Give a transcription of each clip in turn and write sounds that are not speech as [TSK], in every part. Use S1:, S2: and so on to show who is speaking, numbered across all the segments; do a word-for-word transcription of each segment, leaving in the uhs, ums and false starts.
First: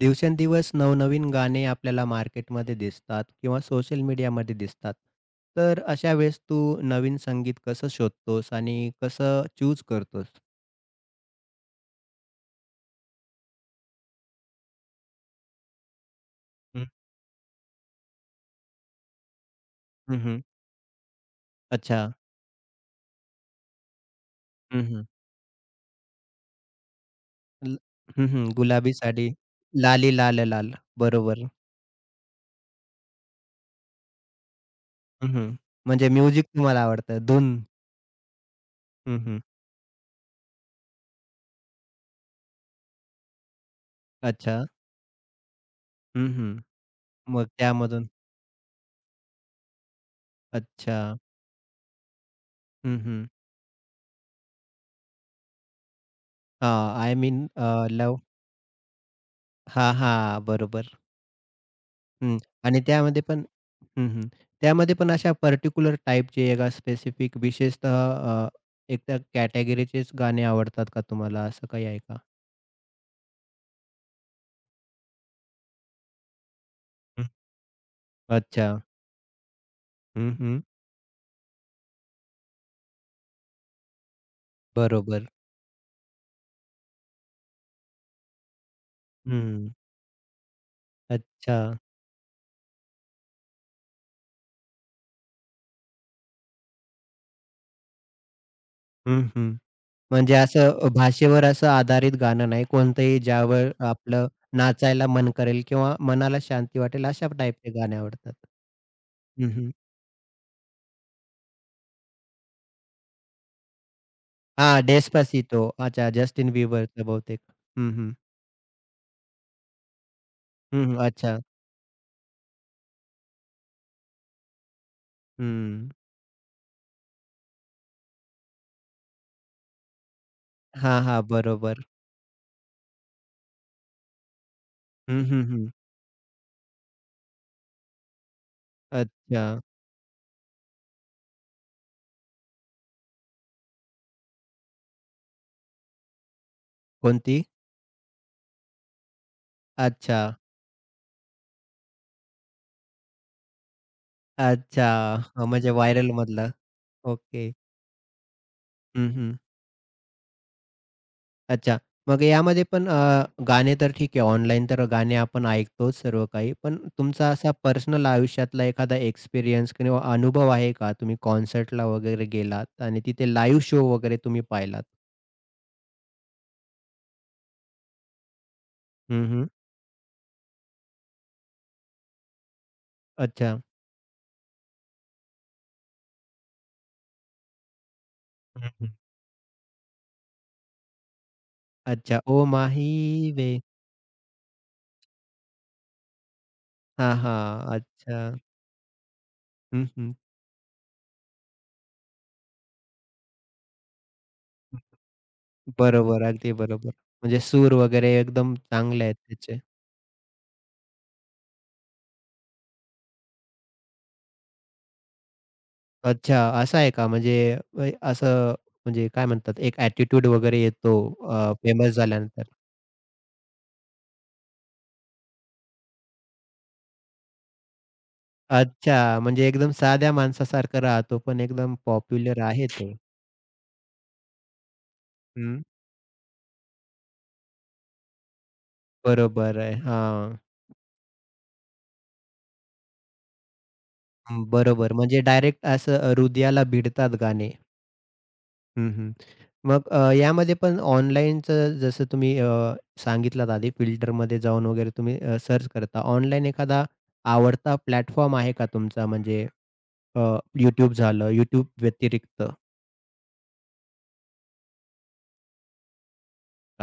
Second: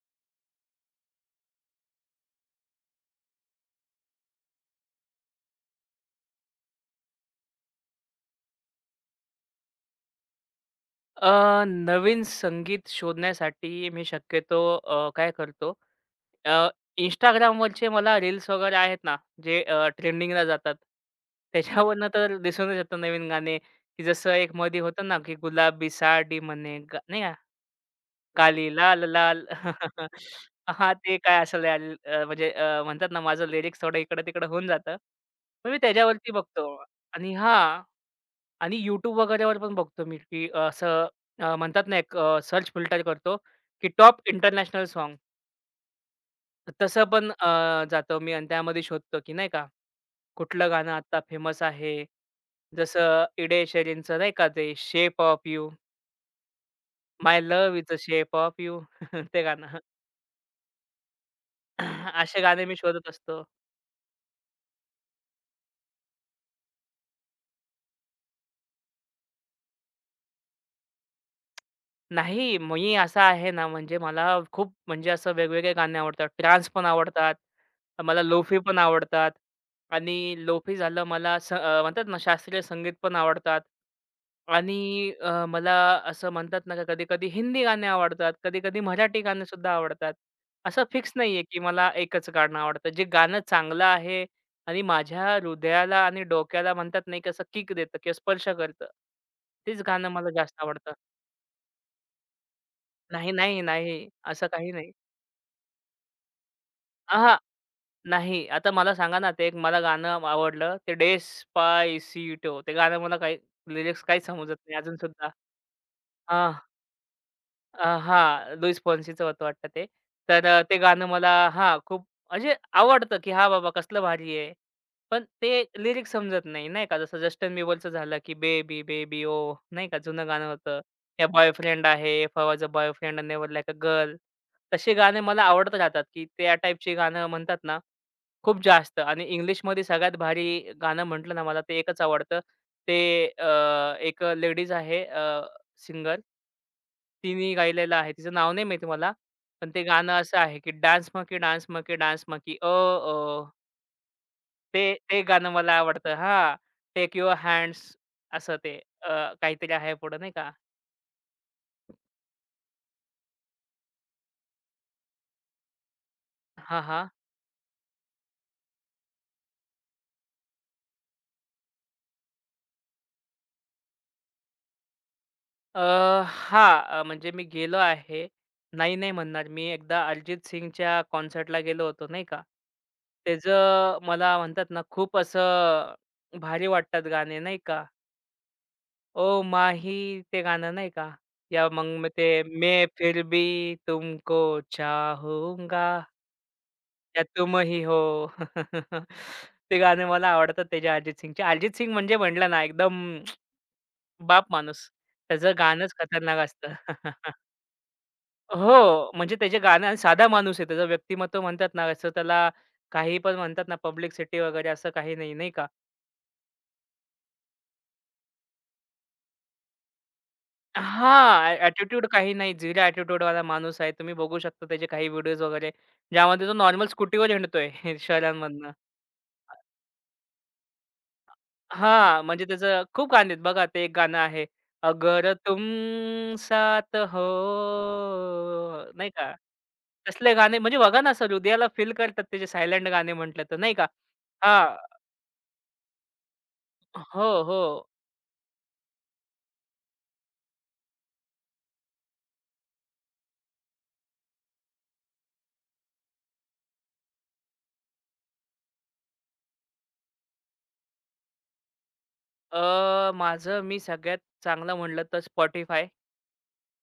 S1: दिवसेंदिवस नवनवीन गाणे आपल्याला मार्केटमध्ये दिसतात किंवा सोशल मीडियामध्ये दिसतात. तर अशा वेळेस तू नवीन संगीत कसं शोधतोस आणि कसं चूज करतोस?
S2: अ, नवीन संगीत शोधण्यासाठी मी शक्यतो अ, काय करतो. अ,
S1: हं,
S2: Instagramवरचे मला रील्स वगैरे आहेत ना, जे अ,
S1: हं, हं.
S2: ट्रेंडिंगला जातात.
S1: अच्छा.
S2: त्याच्यावरनं तर दिसूनच येतं नवीन गाणे, की जसं एक मध्ये
S1: हं, हं.
S2: होतं ना, की गुलाबी साडी म्हणे गा नाही का,
S1: ल हं, हं.
S2: काली
S1: गुलाबी
S2: लाल
S1: साडी,
S2: लाल.
S1: लाली
S2: [LAUGHS]
S1: लाल लाल.
S2: हां, ते काय
S1: बरोबर.
S2: असेल आल अ, म्हणजे अ, म्हणतात ना, माझं लिरिक्स थोडं इकडं-तिकडं होऊन जातं.
S1: हं, हं.
S2: मग मी
S1: म्हणजे
S2: त्याच्यावरती
S1: म्युझिक
S2: बघतो
S1: तुम्हाला आवडतं.
S2: आणि
S1: धून.
S2: हां. आणि YouTube
S1: हं, हं.
S2: वगैरेवर पण बघतो मी, की असं अ, म्हणतात ना, एक सर्च फिल्टर करतो, की टॉप
S1: अच्छा.
S2: International song.
S1: हं, हं.
S2: तर तसं पण
S1: मग
S2: अ,
S1: त्यामधून
S2: जातो मी आणि त्यामध्ये शोधतो, की नाही का, कुठलं गाणं
S1: अच्छा.
S2: आता फेमस आहे.
S1: हं,
S2: जसं
S1: हं.
S2: इडे शेरिनचं नाही का ते शेप ऑफ यू,
S1: हां. आय
S2: माय
S1: मीन अ,
S2: love is the
S1: love
S2: shape of you [LAUGHS] ते गाणं.
S1: हां, बरोबर.
S2: [LAUGHS]
S1: हं.
S2: असे गाणे मी
S1: आणि
S2: शोधत
S1: त्यामध्ये
S2: असतो.
S1: पण हं, हं. त्यामध्ये पण अशा पर्टिक्युलर टाइपचे एका स्पेसिफिक विशेषतः अ, एकट्या कॅटेगरीचेच गाणे आवडतात का तुम्हाला? असं काही आहे का?
S2: नाही, मी असा आहे ना, म्हणजे मला खूप म्हणजे असं वेगवेगळे गाणे आवडतात. ट्रान्स पण
S1: हं.
S2: आवडतात. मला लोफी
S1: अच्छा.
S2: पण आवडतात
S1: हं,
S2: आणि
S1: हं.
S2: लोफी झालं मला स अ, म्हणतात ना शास्त्रीय संगीत पण आवडतात आणि
S1: बरोबर.
S2: अ, मला असं म्हणतात ना का कधी-कधी हिंदी गाणे आवडतात, कधी-कधी मराठी
S1: हं.
S2: गाणेसुद्धा आवडतात. असं फिक्स नाहीये, की
S1: अच्छा.
S2: मला एकच गाणं आवडतं. जे गाणं चांगलं आहे आणि माझ्या हृदयाला आणि डोक्याला म्हणतात नाही की किक देतं किंवा स्पर्श करतं.
S1: हं, हं.
S2: तेच गाणं मला
S1: म्हणजे
S2: जास्त
S1: असं
S2: आवडतं.
S1: भाषेवर असं आधारित गाणं नाही. कोणतंही
S2: नाही, नाही,
S1: ज्यावर
S2: नाही.
S1: आपलं
S2: असं काही नाही.
S1: नाचायला मन करेल किंवा मनाला शांती वाटेल अशा
S2: अहा,
S1: टाइपचे गाणे आवडतात.
S2: नाही. आता मला सांगा ना, ते
S1: हं,
S2: एक
S1: हं.
S2: मला गाणं आवडलं. ते डेस्पायसिटो ते गाणं मला काही लिरिक्स काहीच समजत
S1: हां,
S2: नाही अजून सुद्धा.
S1: डेस्पासितो. अच्छा, जस्टिन
S2: हां.
S1: बिबरचं बहुतेक.
S2: अ,
S1: हं, हं.
S2: हां, लुईस फोन्सीचं होतं वाटतं ते. तर अ, ते
S1: हं, हं.
S2: गाणं मला
S1: अच्छा.
S2: हां, खूप म्हणजे आवडतं, की हां, बाबा कसलं भारी आहे. पण ते
S1: हं.
S2: लिरिक्स समजत नाही, नाही का. जसं जस्टिन बिबरचं झालं, की बेबी बेबी ओ नाही का जुनं गाणं होतं.
S1: हां, हां.
S2: या
S1: बरोबर.
S2: बॉयफ्रेंड आहे, if I boyfriend, never like a girl. तसे गाणे
S1: हं,
S2: मला
S1: हं, हं.
S2: आवडत राहतात, की त्या टाईपची गाणं म्हणतात ना खूप जास्त आणि
S1: अच्छा.
S2: इंग्लिशमध्ये सगळ्यात भारी गाणं म्हटलं ना मला ते एकच आवडतं. ते अ, एक लेडीज आहे सिंगर.
S1: कोणती?
S2: तिने गायलेलं आहे. तिचं नाव नाही माहिती मला. पण ते गाणं
S1: अच्छा,
S2: असं आहे, की dance monkey, dance monkey, dance monkey oh oh.
S1: अच्छा.
S2: ते ते
S1: अ,
S2: गाणं
S1: म्हणजे
S2: मला आवडतं.
S1: व्हायरलमधलं.
S2: हां. Take your
S1: okay.
S2: हँड्स असं ते अ,
S1: हं, हं.
S2: काहीतरी आहे पुढं नाही का?
S1: अच्छा. मग यामध्ये पण अ, गाणे तर ठीक आहे ऑनलाईन तर गाणे आपण ऐकतोच सर्व काही. पण
S2: हां, हां.
S1: तुमचा असा पर्सनल आयुष्यातला एखादा एक्सपिरियन्स किंवा अनुभव आहे का? तुम्ही कॉन्सर्टला वगैरे गेलात आणि तिथे लाईव्ह शो वगैरे तुम्ही पाहिलात?
S2: अ, हां. अ, म्हणजे मी गेलो आहे. नाही, नाही
S1: हं, हं.
S2: म्हणणार. मी एकदा अरिजित सिंगच्या कॉन्सर्टला गेलो होतो, नाही का.
S1: अच्छा.
S2: त्याचं मला म्हणतात ना, खूप असं भारी वाटतात गाणे, नाही का.
S1: हं, हं.
S2: ओ माही ते गाणं नाही का. या मग मग
S1: अच्छा.
S2: ते
S1: ओ
S2: मैं
S1: माही
S2: फिर भी
S1: वे
S2: तुमको चाहूंगा
S1: हां,
S2: या तुम
S1: हां.
S2: ही हो.
S1: अच्छा.
S2: [LAUGHS] ते
S1: हं,
S2: गाणे
S1: हं.
S2: मला आवडतात त्याचे अरिजित सिंगचे. अरिजित सिंग म्हणजे म्हटलं ना एकदम [TSK] बाप माणूस. त्याचं गाणंच
S1: बरोबर,
S2: खतरनाक
S1: अगदी
S2: असतं.
S1: बरोबर. म्हणजे
S2: [LAUGHS]
S1: सूर वगैरे एकदम चांगले
S2: हो,
S1: आहेत
S2: म्हणजे त्याचे
S1: त्याचे.
S2: गाणे आणि साधा माणूस आहे. त्याचं व्यक्तिमत्व म्हणतात ना, असं त्याला काही पण म्हणतात ना, पब्लिसिटी वगैरे असं काही नाही, नाही का?
S1: अच्छा, असं आहे का? म्हणजे अ, असं म्हणजे काय म्हणतात एक ॲटिट्यूड वगैरे येतो
S2: हां, ॲ
S1: फेमस
S2: ॲटिट्यूड काही
S1: झाल्यानंतर.
S2: नाही. झिरो ॲटिट्यूडवाला माणूस आहे. तुम्ही बघू शकता त्याचे काही व्हिडिओज वगैरे, ज्यामध्ये तो नॉर्मल स्कूटीवर हिंडतोय [LAUGHS] शहरांमधनं.
S1: अच्छा, म्हणजे एकदम साध्या माणसासारखा राहतो, पण एकदम
S2: हां,
S1: पॉप्युलर
S2: म्हणजे
S1: आहे
S2: त्याचं
S1: तो.
S2: खूप गाणी आहेत. बघा ते एक गाणं आहे, अगर
S1: हं,
S2: तुम साथ हो, नाही का?
S1: बरोबर आहे.
S2: तसले
S1: हां,
S2: गाणे म्हणजे बघा ना, असं हृदयाला फील करतात त्याचे सायलेंट गाणे म्हटलं तर, नाही का? हां.
S1: बरोबर. म्हणजे डायरेक्ट असं हृदयाला भिडतात
S2: हो,
S1: गाणे.
S2: हो.
S1: हं, हं. मग अ, यामध्ये पण ऑनलाईनचं जसं तुम्ही अ, सांगितलात आधी फिल्टरमध्ये जाऊन वगैरे तुम्ही अ, सर्च करता. ऑनलाईन एखादा आवडता प्लॅटफॉर्म आहे का तुमचा? म्हणजे अ, YouTube झालं, YouTube व्यतिरिक्त?
S2: अ, माझं मी सगळ्यात चांगलं म्हटलं तर Spotify.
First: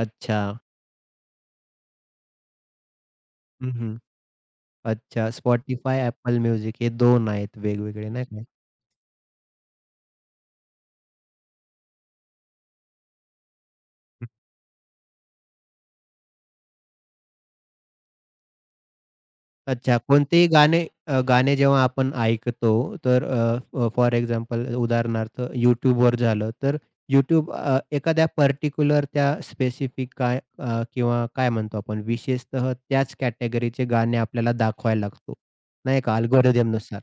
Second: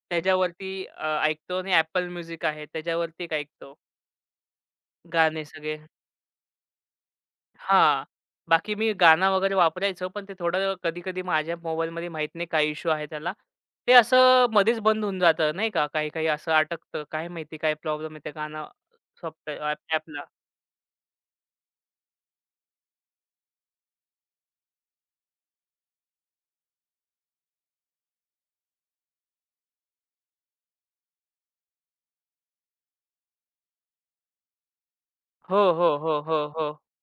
S1: अच्छा.
S2: त्याच्यावरती अ, ऐकतो आणि Apple Music आहे. त्याच्यावरती एक
S1: हं,
S2: ऐकतो
S1: हं. अच्छा.
S2: गाणे सगळे.
S1: Spotify, Apple Music हे दोन आहेत
S2: हां.
S1: वेगवेगळे, नाही का?
S2: बाकी मी गाणं वगैरे वापरायचो, पण ते थोडं कधी-कधी माझ्या मोबाईलमध्ये माहीत नाही काय इश्यू आहे त्याला. ते असं मध्येच बंद होऊन जातं नाही का, काही-काही असं अटकतं. काय माहिती काय प्रॉब्लेम आहे त्या गाणं सॉफ्ट
S1: अच्छा.
S2: ॲपला.
S1: कोणतेही गाणे अ, गाणे जेव्हा आपण ऐकतो तर अ, अ, फॉर एक्झाम्पल उदाहरणार्थ YouTubeवर झालं तर YouTube अ, एखाद्या पर्टिक्युलर त्या स्पेसिफिक काय अ, किंवा काय म्हणतो आपण विशेषतः त्याच कॅटेगरीचे गाणे आपल्याला दाखवायला लागतो,
S2: हो, हो,
S1: नाही का
S2: हो, हो, हो.
S1: अल्गोरिदमनुसार.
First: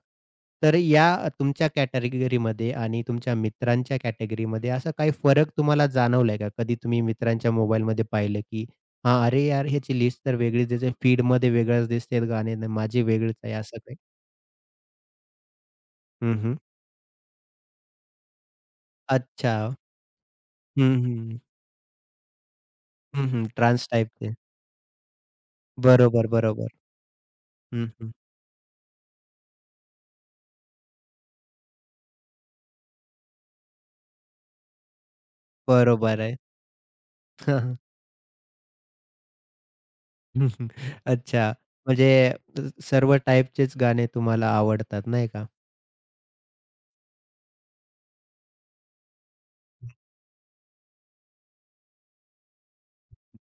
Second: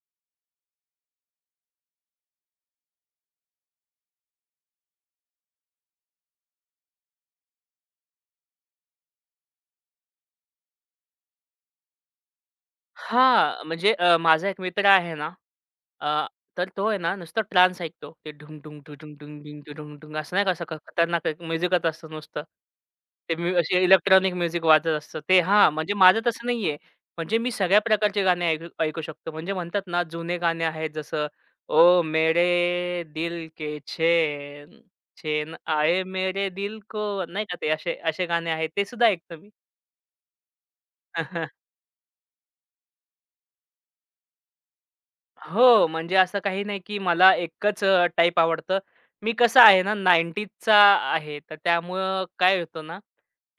S1: तर या तुमच्या कॅटेगरीमध्ये आणि तुमच्या मित्रांच्या कॅटेगरीमध्ये असा काही फरक तुम्हाला जाणवलाय का? कधी तुम्ही मित्रांच्या मोबाईलमध्ये पाहिलं की हां, अरे यार, ह्याची लिस्ट तर वेगळीच दिसते. फीडमध्ये वेगळंच दिसते गाणे आणि माझी वेगळीच आहे
S2: हां,
S1: असं
S2: म्हणजे
S1: काही.
S2: अ, माझा एक मित्र आहे ना, अ,
S1: हं, हं.
S2: तर तो आहे ना नुसतं ट्रान्स ऐकतो. ते ढुंग ढुंग ढुडुंग ढुंग
S1: अच्छा.
S2: ढुंग ढुडुंग ढुंग असं नाही का असं ख-
S1: हं,
S2: खतरनाक
S1: हं.
S2: एक म्युझिकच असतं नुसतं.
S1: हं,
S2: ते
S1: हं.
S2: मी असे
S1: ट्रान्स
S2: इलेक्ट्रॉनिक
S1: टाइपचे.
S2: म्युझिक वाजत असतं. ते हां, म्हणजे माझं
S1: बरोबर,
S2: तसं
S1: बरोबर.
S2: नाहीये. म्हणजे मी सगळ्या
S1: हं, हं.
S2: प्रकारचे गाणे ऐकू ऐकू शकतो. म्हणजे म्हणतात ना जुने गाणे आहेत जसं ओ मेरे दिल के चैन, चैन आये
S1: बरोबर आहे.
S2: मेरे दिल को नाही का ते
S1: [LAUGHS]
S2: असे असे गाणे आहेत ते सुद्धा ऐकतो मी.
S1: हं, हं. अच्छा.
S2: [LAUGHS]
S1: म्हणजे सर्व टाइपचेच गाणे तुम्हाला आवडतात नाही का?
S2: हो, म्हणजे असं काही नाही, की मला एकच अ, टाइप आवडतं. मी कसं आहे ना, 90sचा आहे. तर त्यामुळं काय होतं ना,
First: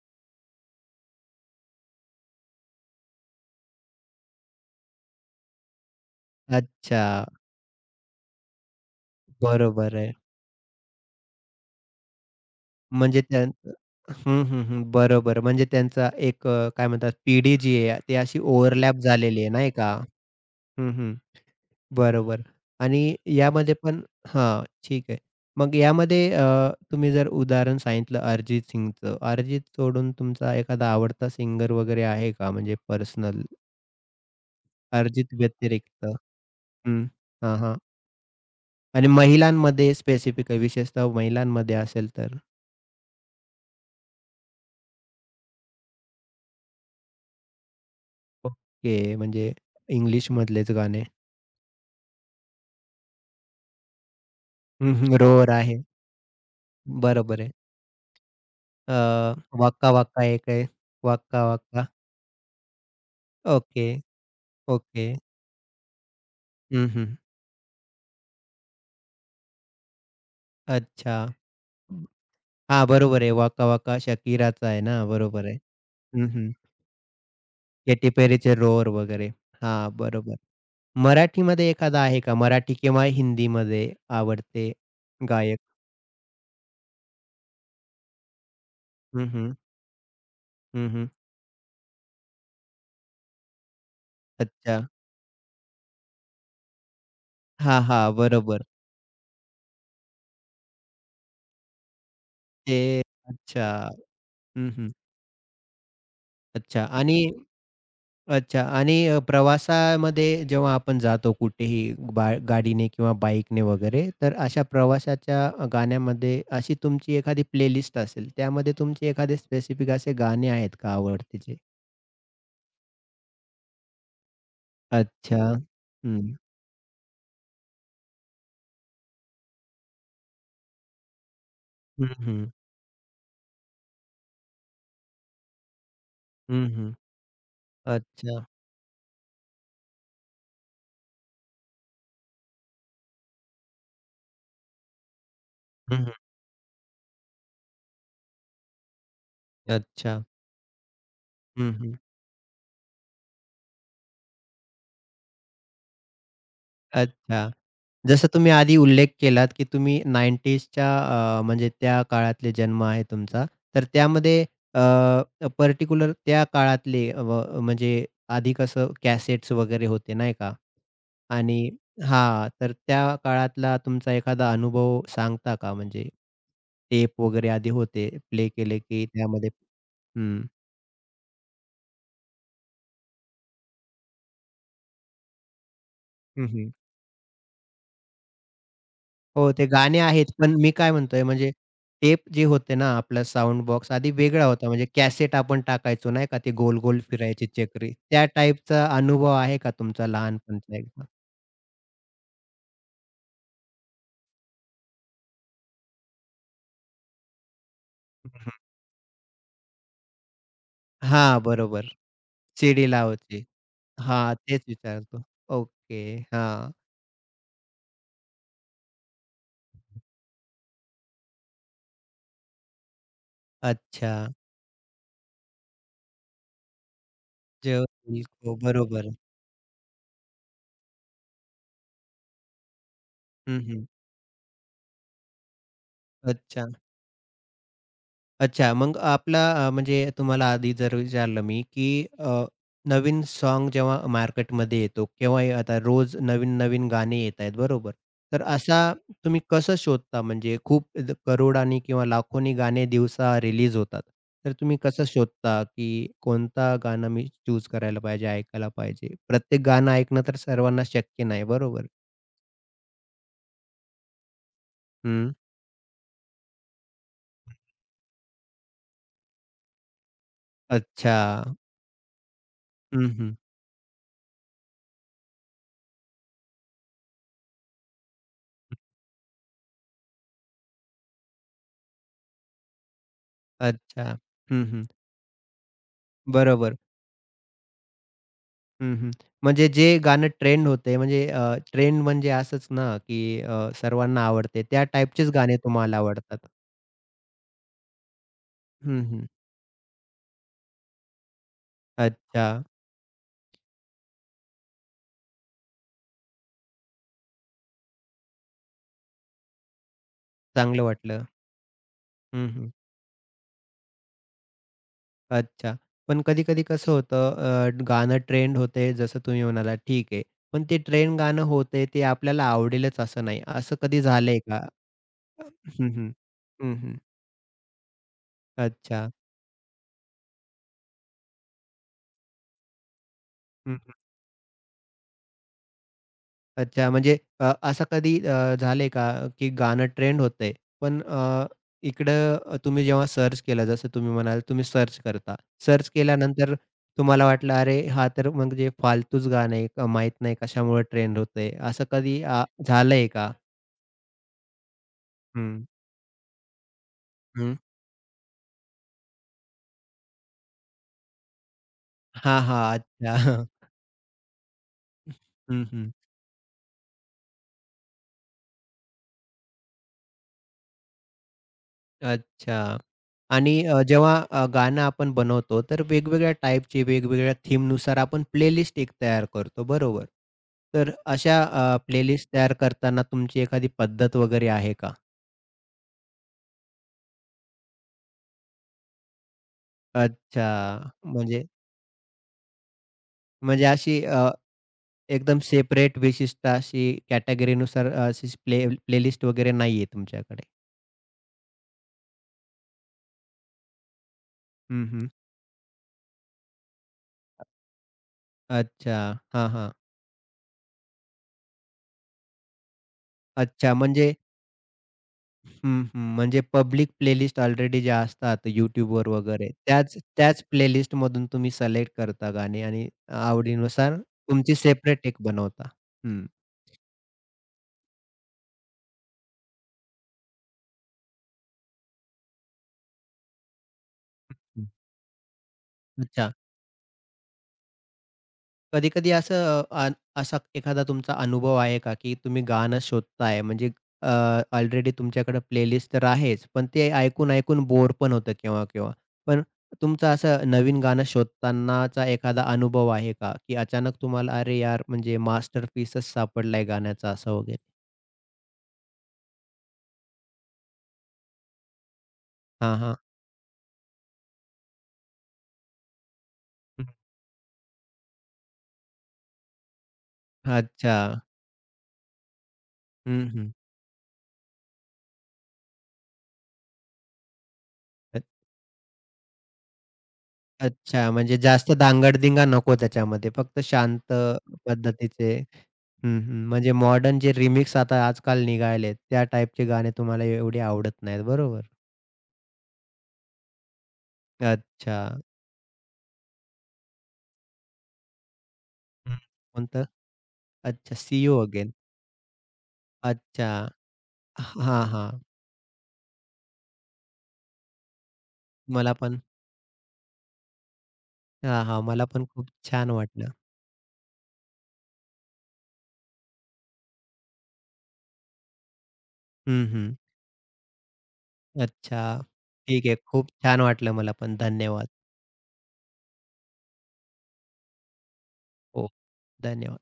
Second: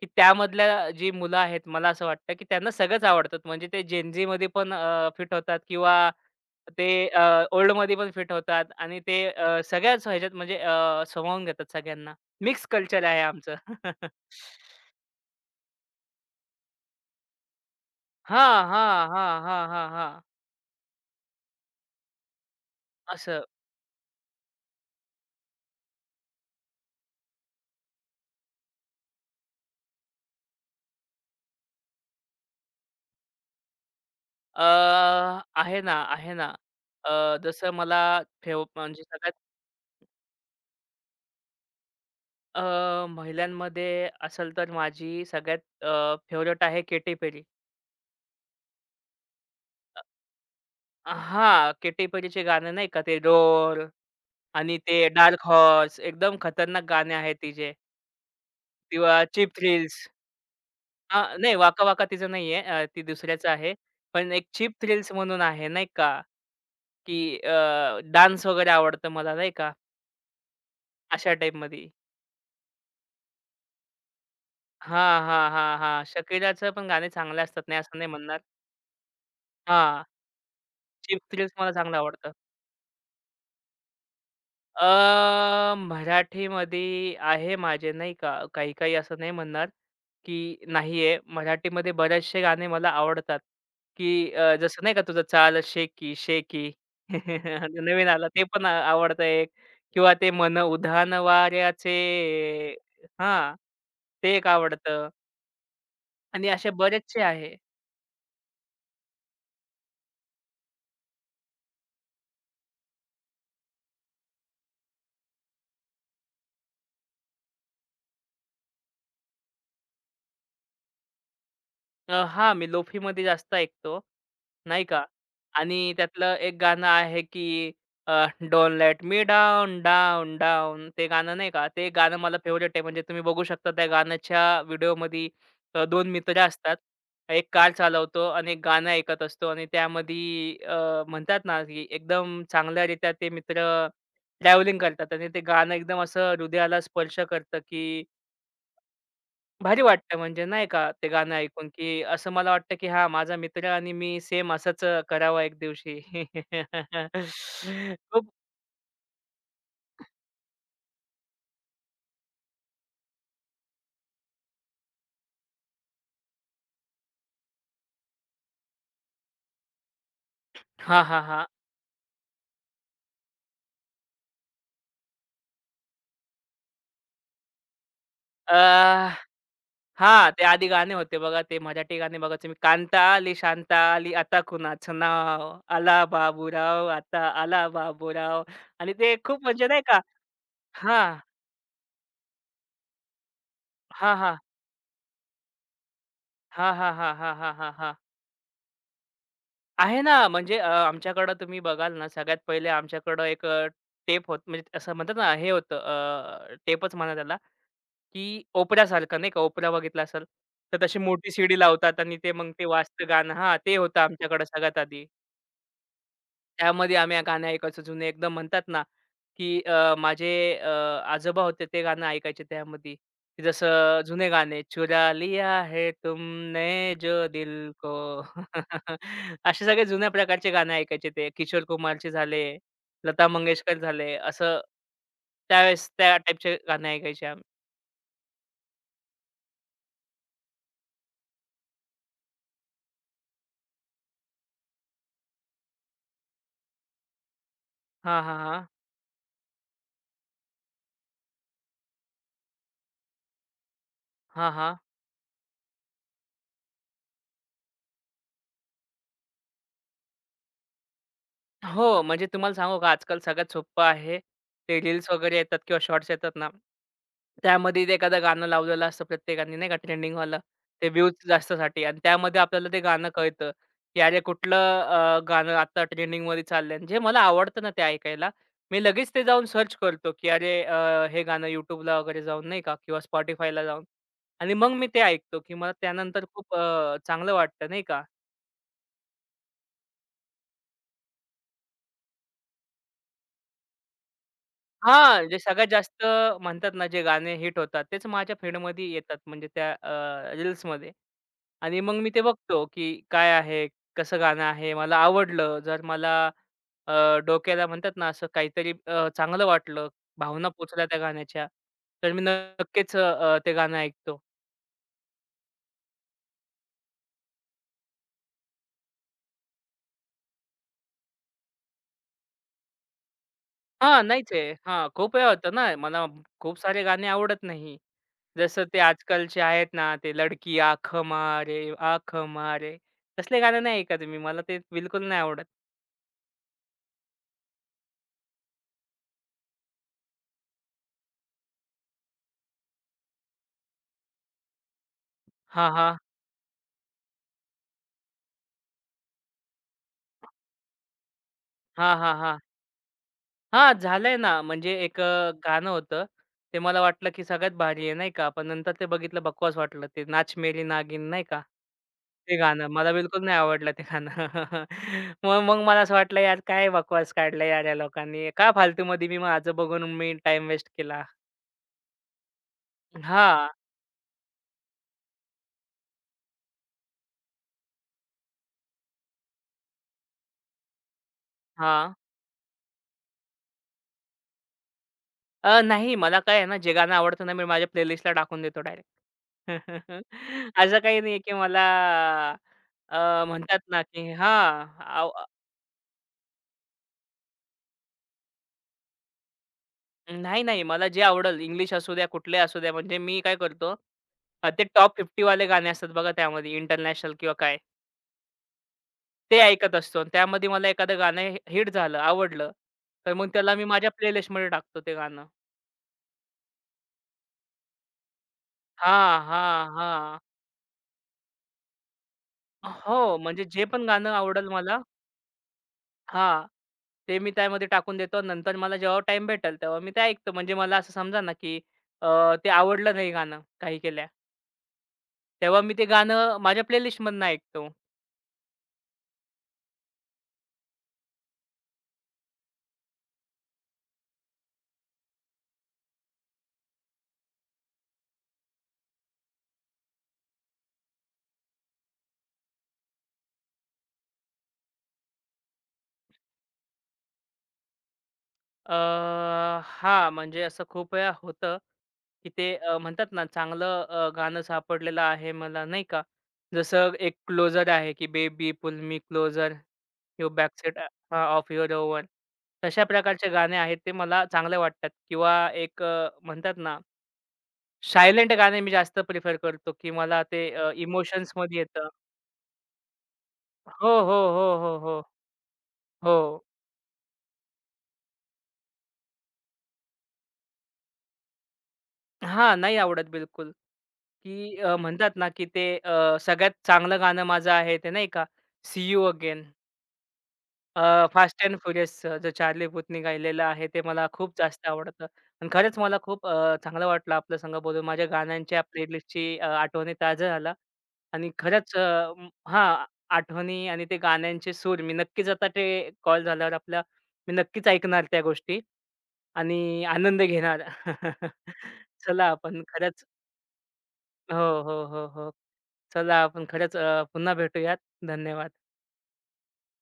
S2: की त्यामधल्या जी मुलं आहेत, मला असं वाटतं, की त्यांना सगळंच आवडतं. म्हणजे ते Gen Zमध्ये पण फिट होतात किंवा
S1: अच्छा.
S2: ते अ, ओल्डमध्ये पण फिट होतात आणि ते अ,
S1: बरोबर
S2: सगळ्याच
S1: आहे.
S2: ह्याच्यात म्हणजे अ, सामावून घेतात सगळ्यांना. मिक्स कल्चर आहे
S1: म्हणजे त्यां
S2: आमचं. [LAUGHS]
S1: हं, हं, हं. बरोबर. म्हणजे त्यांचा एक अ, काय म्हणतात पिढी जी आहे, ती अशी
S2: हां,
S1: ओव्हरलॅप
S2: हां, हां,
S1: झालेली आहे
S2: हां,
S1: नाही
S2: हां,
S1: का?
S2: हां.
S1: हं, हं. बरोबर आणि
S2: असं.
S1: यामध्ये पण हां, ठीक आहे. मग यामध्ये अ, तुम्ही जर उदाहरण सांगितलं अरिजित सिंगचं. अरिजित सोडून तुमचा एखादा आवडता सिंगर वगैरे आहे का? म्हणजे पर्सनल
S2: अ,
S1: अरिजित
S2: आहे ना,
S1: व्यतिरिक्त?
S2: आहे ना.
S1: हं.
S2: अ,
S1: हां,
S2: जसं
S1: हां.
S2: मला फेव म्हणजे
S1: आणि
S2: सगळ्यात
S1: महिलांमध्ये स्पेसिफिक आहे, विशेषतः महिलांमध्ये असेल तर?
S2: अ, महिलांमध्ये असेल तर माझी सगळ्यात अ, फेव्हरेट आहे केटी पेरी.
S1: ओके. म्हणजे इंग्लिशमधलेच गाणे. [LAUGHS]
S2: हां, केटी पेरीचे गाणे नाही का ते डोर आणि
S1: हं,
S2: ते
S1: हं.
S2: डार्क
S1: रोअर आहे.
S2: हॉर्स एकदम खतरनाक गाणे आहेत
S1: बरोबर आहे.
S2: तिचे
S1: अ,
S2: किंवा चीप
S1: वाक्का
S2: थ्रिल्स.
S1: वाक्का एक आहे.
S2: हां,
S1: वाक्का
S2: नाही वाका
S1: वाक्का.
S2: वाका तिचं नाहीये अ, ती दुसऱ्याचं आहे.
S1: ओके,
S2: पण एक चीप
S1: ओके.
S2: थ्रिल्स म्हणून आहे नाही का,
S1: हं, हं.
S2: की अ, डान्स वगैरे आवडतं मला नाही का,
S1: अच्छा.
S2: अशा टाईपमध्ये.
S1: हां, बरोबर आहे. "वाका वाका शकीराचा" आहे ना,
S2: हां,
S1: बरोबर
S2: हां,
S1: आहे.
S2: हां, हां.
S1: हं, हं.
S2: शकीलाचं पण गाणे चांगले असतात. नाही असं
S1: "केटी
S2: नाही म्हणणार.
S1: पेरीचे रोर" वगैरे. हां,
S2: हां,
S1: बरोबर.
S2: चीप थ्रिल्स
S1: मराठीमध्ये
S2: मला चांगलं
S1: एखादा आहे
S2: आवडतं.
S1: का? मराठी किंवा हिंदीमध्ये आवडते गायक?
S2: अ, मराठीमध्ये आहे माझे नाही का, काही-काही असं
S1: हं,
S2: नाही
S1: हं.
S2: म्हणणार, की
S1: हं, हं.
S2: नाही मराठीमध्ये बरेचसे गाणे मला आवडतात, की अ,
S1: अच्छा.
S2: जसं नाही का तुझं चाल शेकी शेकी [LAUGHS] आता
S1: हां, हां.
S2: नवीन आलं ते पण
S1: बरोबर.
S2: आ आवडतं एक किंवा ते मन उधाण वाऱ्याचे
S1: ते
S2: हां,
S1: अच्छा.
S2: ते एक
S1: हं, हं.
S2: आवडतं आणि असे
S1: अच्छा आणि
S2: बरेचसे आहे.
S1: अच्छा आणि अ, प्रवासामध्ये जेव्हा आपण जातो कुठेही बा गाडीने किंवा बाईकने वगैरे, तर अशा प्रवासाच्या अ, गाण्यामध्ये अशी तुमची एखादी प्लेलिस्ट असेल, त्यामध्ये तुमचे एखादे स्पेसिफिक असे गाणे आहेत का आवडतीचे?
S2: अ, हां, मी लोफीमध्ये जास्त ऐकतो, नाही का.
S1: अच्छा.
S2: आणि त्यातलं
S1: हं.
S2: एक गाणं आहे की अ, don't let me down, down, down ते गाणं नाही का, ते
S1: हं,
S2: गाणं मला
S1: हं.
S2: फेव्हरेट आहे. म्हणजे तुम्ही बघू शकता त्या गाण्याच्या व्हिडिओमध्ये अ, दोन मित्र
S1: हं,
S2: असतात.
S1: हं.
S2: एक कार चालवतो
S1: अच्छा.
S2: आणि एक गाणं ऐकत असतो आणि त्यामध्ये अ, म्हणतात ना, की एकदम चांगल्यारीत्या ते मित्र ट्रॅव्हलिंग करतात आणि ते गाणं एकदम
S1: हं, हं.
S2: असं हृदयाला स्पर्श करतं की भारी वाटतं
S1: अच्छा.
S2: म्हणजे नाही का ते गाणं ऐकून,
S1: हं, हं.
S2: की असं मला वाटतं, की हां, माझा मित्र आणि मी सेम असंच अ, करावं एक दिवशी.
S1: अच्छा.
S2: [LAUGHS] खूप
S1: जसं तुम्ही आधी उल्लेख केलात, की तुम्ही 90sच्या अ, म्हणजे त्या काळातले जन्म आहे तुमचा. तर त्यामध्ये अ, पर्टिक्युलर त्या काळातले व म्हणजे आधी कसं कॅसेट्स वगैरे होते नाही का?
S2: हां, हां, हां.
S1: आणि हां, तर त्या काळातला तुमचा एखादा अनुभव सांगता का? म्हणजे टेप वगैरे आधी होते, प्ले केले की
S2: अ,
S1: त्यामध्ये
S2: हां,
S1: हं.
S2: ते आधी गाणे होते बघा ते मराठी गाणे बघा तुम्ही कांता आली, शांता आली, आता कुणाचं नाव? आला बाबूराव, आता आला बाबूराव आणि ते खूप
S1: हो,
S2: म्हणजे
S1: ते
S2: नाही
S1: गाणे
S2: का
S1: आहेत. पण मी काय
S2: हां.
S1: म्हणतोय म्हणजे टेप जे होते ना आपला साउंड बॉक्स आधी
S2: हां, हां.
S1: वेगळा होता. म्हणजे कॅसेट आपण टाकायचो नाही का, ते
S2: हां, हां,
S1: गोल-गोल
S2: हां, हां,
S1: फिरायची
S2: हां, हां,
S1: चक्री.
S2: हां.
S1: त्या टाईपचा अनुभव आहे का
S2: आहे
S1: तुमचा
S2: ना, म्हणजे अ,
S1: लहानपणचा एकदम?
S2: आमच्याकडं तुम्ही बघाल ना, सगळ्यात पहिले आमच्याकडं एक टेप होत म्हणजे असं म्हणतात ना, हे होतं टेपच म्हणा त्याला,
S1: हं,
S2: की
S1: हं.
S2: ओपरासारखं नाही का, ओपरा बघितला असेल, तर तशी मोठी
S1: हां,
S2: सीडी
S1: बरोबर.
S2: लावतात आणि ते मग ते
S1: सीडी
S2: वाजतं गाणं
S1: लावायची.
S2: हां, ते होतं
S1: हां,
S2: आमच्याकडं
S1: तेच
S2: सगळ्यात आधी.
S1: विचारतो. ओके. हां.
S2: त्यामध्ये आम्ही गाणं ऐकायचो जुने एकदम म्हणतात ना, की अ, माझे अ, आजोबा होते ते गाणं ऐकायचे त्यामध्ये. की जसं
S1: अच्छा.
S2: जुने गाणे चुरा लिया है तुमने जो दिल को.
S1: जेवतील. हो,
S2: [LAUGHS]
S1: बरोबर.
S2: असे सगळे जुन्या प्रकारचे गाणे ऐकायचे ते. किशोर कुमारचे झाले, लता
S1: हं,
S2: मंगेशकर
S1: हं.
S2: झाले. असं त्यावेळेस त्या टाईपचे
S1: अच्छा.
S2: गाणे ऐकायचे आम्ही.
S1: अच्छा, मग आपला अ, म्हणजे तुम्हाला आधी जर विचारलं मी, की अ, नवीन सॉन्ग जेव्हा मार्केटमध्ये येतो किंवा हे आता रोज नवीन-नवीन गाणे येत आहेत, बरोबर?
S2: हां, हां,
S1: तर
S2: हां.
S1: असा तुम्ही कसं शोधता? म्हणजे खूप द करोडांनी किंवा लाखोनी गाणे दिवसा रिलीज होतात.
S2: हां,
S1: तर
S2: हां.
S1: तुम्ही कसं शोधता, की कोणता गाणं मी चूज करायला पाहिजे, ऐकायला पाहिजे? प्रत्येक गाणं ऐकणं तर सर्वांना शक्य नाही, बरोबर?
S2: हो, म्हणजे तुम्हाला सांगू का, आजकाल सगळ्यात सोपं आहे. ते रील्स
S1: हं.
S2: वगैरे येतात किंवा शॉर्ट्स येतात ना, त्यामध्ये ते एखादं गाणं लावलेलं असतं प्रत्येकाने नाही का ट्रेंडिंगवालं, ते व्ह्यूज
S1: अच्छा.
S2: जास्तसाठी आणि त्यामध्ये आपल्याला ते
S1: हं,
S2: गाणं
S1: हं.
S2: कळतं, की अरे कुठलं अ, गाणं आता ट्रेंडिंगमध्ये चाललंय आणि जे मला आवडतं ना ते ऐकायला, मी लगेच ते जाऊन सर्च करतो, की अरे अ, हे गाणं YouTubeला वगैरे जाऊन नाही का किंवा Spotifyला जाऊन
S1: अच्छा.
S2: आणि
S1: हं,
S2: मग
S1: हं.
S2: मी ते ऐकतो, की मला त्यानंतर खूप
S1: बरोबर.
S2: अ, चांगलं वाटतं नाही का.
S1: हं, हं. म्हणजे जे गाणं ट्रेंड होतंय म्हणजे अ, ट्रेंड म्हणजे असंच ना, की अ, सर्वांना आवडते. त्या
S2: हां,
S1: टाइपचेच
S2: जे
S1: गाणे
S2: सगळ्यात
S1: तुम्हाला
S2: जास्त
S1: आवडतात.
S2: म्हणतात ना, जे गाणे हिट होतात, तेच माझ्या फीडमध्ये
S1: हं,
S2: येतात.
S1: हं.
S2: म्हणजे त्या अ, रील्समध्ये आणि मग मी ते
S1: अच्छा.
S2: बघतो, की काय आहे, कसं गाणं आहे, मला आवडलं. जर मला अ, डोक्याला म्हणतात ना, असं काहीतरी अ, चांगलं वाटलं, भावना
S1: चांगलं
S2: पोचल्या त्या
S1: वाटलं.
S2: गाण्याच्या, तर मी
S1: हं, हं.
S2: नक्कीच अ, ते गाणं ऐकतो.
S1: अच्छा. पण कधी-कधी कसं होतं अ, गाणं ट्रेंड होतंय जसं तुम्ही म्हणालात ठीक आहे. पण ते ट्रेंड गाणं होतंय ते आपल्याला आवडेलच असं नाही. असं कधी
S2: हां, नाहीच
S1: झालंय
S2: आहे.
S1: का?
S2: हां, खूप वेळा होतं ना,
S1: हं,
S2: मला
S1: हं.
S2: खूप
S1: हं,
S2: सारे
S1: हं.
S2: गाणे आवडत नाही. जसं ते
S1: अच्छा.
S2: आजकालचे आहेत ना, ते लडकी आख मारे, आख मारे तसले गाणे
S1: हं.
S2: नाही ऐकत मी. मला ते बिलकुल नाही आवडत.
S1: अच्छा, म्हणजे अ, असं कधी अ, झालंय का, की गाणं ट्रेंड होतंय, पण अ, इकडं अ, तुम्ही जेव्हा सर्च केलं, जसं तुम्ही म्हणालात, तुम्ही सर्च करता.
S2: हां,
S1: सर्च
S2: हां.
S1: केल्यानंतर तुम्हाला वाटलं, "अरे, हा तर म्हणजे फालतूच गाणं आहे, अ, माहीत नाही कशामुळे ट्रेंड होतंय." असं
S2: हां, हां,
S1: कधी
S2: हां.
S1: अ, झालंय का?
S2: हां, झालंय ना. म्हणजे एक अ,
S1: हं,
S2: गाणं होतं. ते मला वाटलं, की सगळ्यात
S1: हं.
S2: भारी आहे, नाही का. पण नंतर ते बघितलं बकवास वाटलं. ते नाच मेरी नागिन नाही का? ते
S1: हां,
S2: गाणं
S1: हां.
S2: मला बिलकुल नाही
S1: अच्छा. [LAUGHS]
S2: आवडलं ते गाणं. [LAUGHS] मग मग
S1: हं,
S2: मला
S1: हं.
S2: असं वाटलं, यार काय बकवास काढला यार या लोकांनी. का फालतूमध्ये मी माझं बघून मी टाईम वेस्ट केला.
S1: अच्छा.
S2: हां,
S1: आणि अ, जेव्हा अ, गाणं आपण बनवतो, तर वेगवेगळ्या टाईपचे, वेगवेगळ्या थीमनुसार आपण प्लेलिस्ट एक तयार करतो, बरोबर? तर अशा अ,
S2: हां.
S1: प्लेलिस्ट तयार करताना तुमची एखादी पद्धत वगैरे आहे का?
S2: अ, नाही मला काय आहे ना, जे गाणं आवडतं ना, मी माझ्या प्लेलिस्टला टाकून देतो डायरेक्ट. [LAUGHS] असं
S1: अच्छा.
S2: काही नाही, की
S1: म्हणजे
S2: मला अ, म्हणतात
S1: म्हणजे
S2: ना,
S1: अशी
S2: की
S1: अ,
S2: हां,
S1: एकदम सेपरेट विशिष्ट अशी कॅटेगरीनुसार अशी प्ले प्लेलिस्ट वगैरे नाहीये
S2: नाही,
S1: तुमच्याकडे.
S2: नाही. मला जे आवडल इंग्लिश असू द्या, कुठले असू द्या. म्हणजे मी काय करतो अ, ते
S1: हं,
S2: टॉप
S1: हं.
S2: पन्नास वाले गाणे असतात बघा त्यामध्ये इंटरनॅशनल किंवा काय,
S1: अच्छा.
S2: ते
S1: हां, हां.
S2: ऐकत असतो आणि त्यामध्ये मला एखादं गाणं हिट झालं, आवडलं, तर मग त्याला मी
S1: अच्छा
S2: माझ्या
S1: म्हणजे
S2: प्लेलिस्टमध्ये टाकतो ते गाणं.
S1: हं, हं. म्हणजे पब्लिक प्लेलिस्ट ऑलरेडी ज्या असतात YouTubeवर
S2: हां,
S1: वगैरे,
S2: हां,
S1: त्याच
S2: हां.
S1: त्याच प्लेलिस्टमधून तुम्ही सिलेक्ट करता गाणी आणि
S2: हो, म्हणजे जे पण
S1: आवडीनुसार
S2: गाणं आवडेल
S1: तुमची
S2: मला
S1: सेपरेट एक बनवता. हं,
S2: हां, ते मी त्यामध्ये टाकून देतो. नंतर मला जेव्हा टाईम भेटेल तेव्हा मी ते ऐकतो. म्हणजे मला असं समजा ना, की अ, ते आवडलं नाही गाणं काही केल्या,
S1: हं.
S2: तेव्हा मी ते
S1: अच्छा.
S2: गाणं माझ्या प्लेलिस्टमधनं ऐकतो.
S1: कधी-कधी असं अ, अन असा एखादा तुमचा अनुभव आहे का, की तुम्ही गाणं शोधताय म्हणजे ऑलरेडी तुमच्याकडे प्लेलिस्ट तर आहेच, पण ते ऐकून-ऐकून बोर पण होतं केव्हा-केव्हा. पण तुमचं असं नवीन गाणं शोधतानाचा एखादा अनुभव आहे का, की अचानक तुम्हाला "अरे यार, म्हणजे मास्टरपीसच सापडलाय गाण्याचा" असं वगैरे?
S2: अ, हां, म्हणजे असं खूप वेळा होतं, की ते
S1: हां,
S2: अ,
S1: हां.
S2: म्हणतात ना चांगलं अ, गाणं सापडलेलं आहे मला नाही का. जसं एक क्लोजर आहे, की baby pull me closer, you back set
S1: अच्छा.
S2: हां, ऑफ युअर ओव्हन. तशा
S1: हं,
S2: प्रकारचे
S1: हं.
S2: गाणे आहेत ते मला चांगले वाटतात किंवा एक अ, म्हणतात ना
S1: अ,
S2: सायलेंट गाणे मी जास्त प्रिफर करतो, की मला ते अ,
S1: अच्छा, म्हणजे
S2: इमोशन्समध्ये
S1: जास्त
S2: येतं.
S1: धांगड-धिंगा नको त्याच्यामध्ये. फक्त
S2: हो,
S1: शांत
S2: हो, हो, हो, हो,
S1: पद्धतीचे हं,
S2: हो.
S1: हं. म्हणजे मॉडर्न जे रिमिक्स आता आजकाल निघालेत, त्या टाइपचे गाणे तुम्हाला एवढे आवडत नाहीत, बरोबर.
S2: हां, नाही आवडत बिलकुल. की अ,
S1: अच्छा.
S2: म्हणतात ना, की ते अ, सगळ्यात चांगलं गाणं माझं आहे ते नाही का, "सी यू
S1: हं.
S2: अगेन"
S1: कोणतं? अच्छा, "see you
S2: fast and
S1: again."
S2: फ्युरियसचं जो चार्ली पुथनी गायलेलं
S1: अच्छा.
S2: आहे, ते मला खूप जास्त
S1: हां,
S2: आवडतं
S1: हां.
S2: आणि खरंच मला खूप अ, चांगलं वाटलं आपल्या संग बोलून. माझ्या गाण्यांच्या
S1: मला पण
S2: प्लेलिस्टची आठवणी ताज्या झाल्या आणि
S1: हां,
S2: खरंच
S1: हां. मला
S2: अ,
S1: पण खूप
S2: हां,
S1: छान वाटलं.
S2: आठवणी आणि ते गाण्यांचे सूर मी नक्कीच आता ते कॉल झाल्यावर आपला मी नक्कीच ऐकणार त्या गोष्टी
S1: हं,
S2: आणि
S1: हं.
S2: आनंद घेणार. [LAUGHS]
S1: अच्छा.
S2: चला आपण
S1: ठीक आहे.
S2: खरंच
S1: खूप छान वाटलं मला
S2: हो,
S1: पण.
S2: हो,
S1: धन्यवाद.
S2: हो, हो. चला आपण खरंच अ, पुन्हा भेटूयात. धन्यवाद.
S1: हो, धन्यवाद.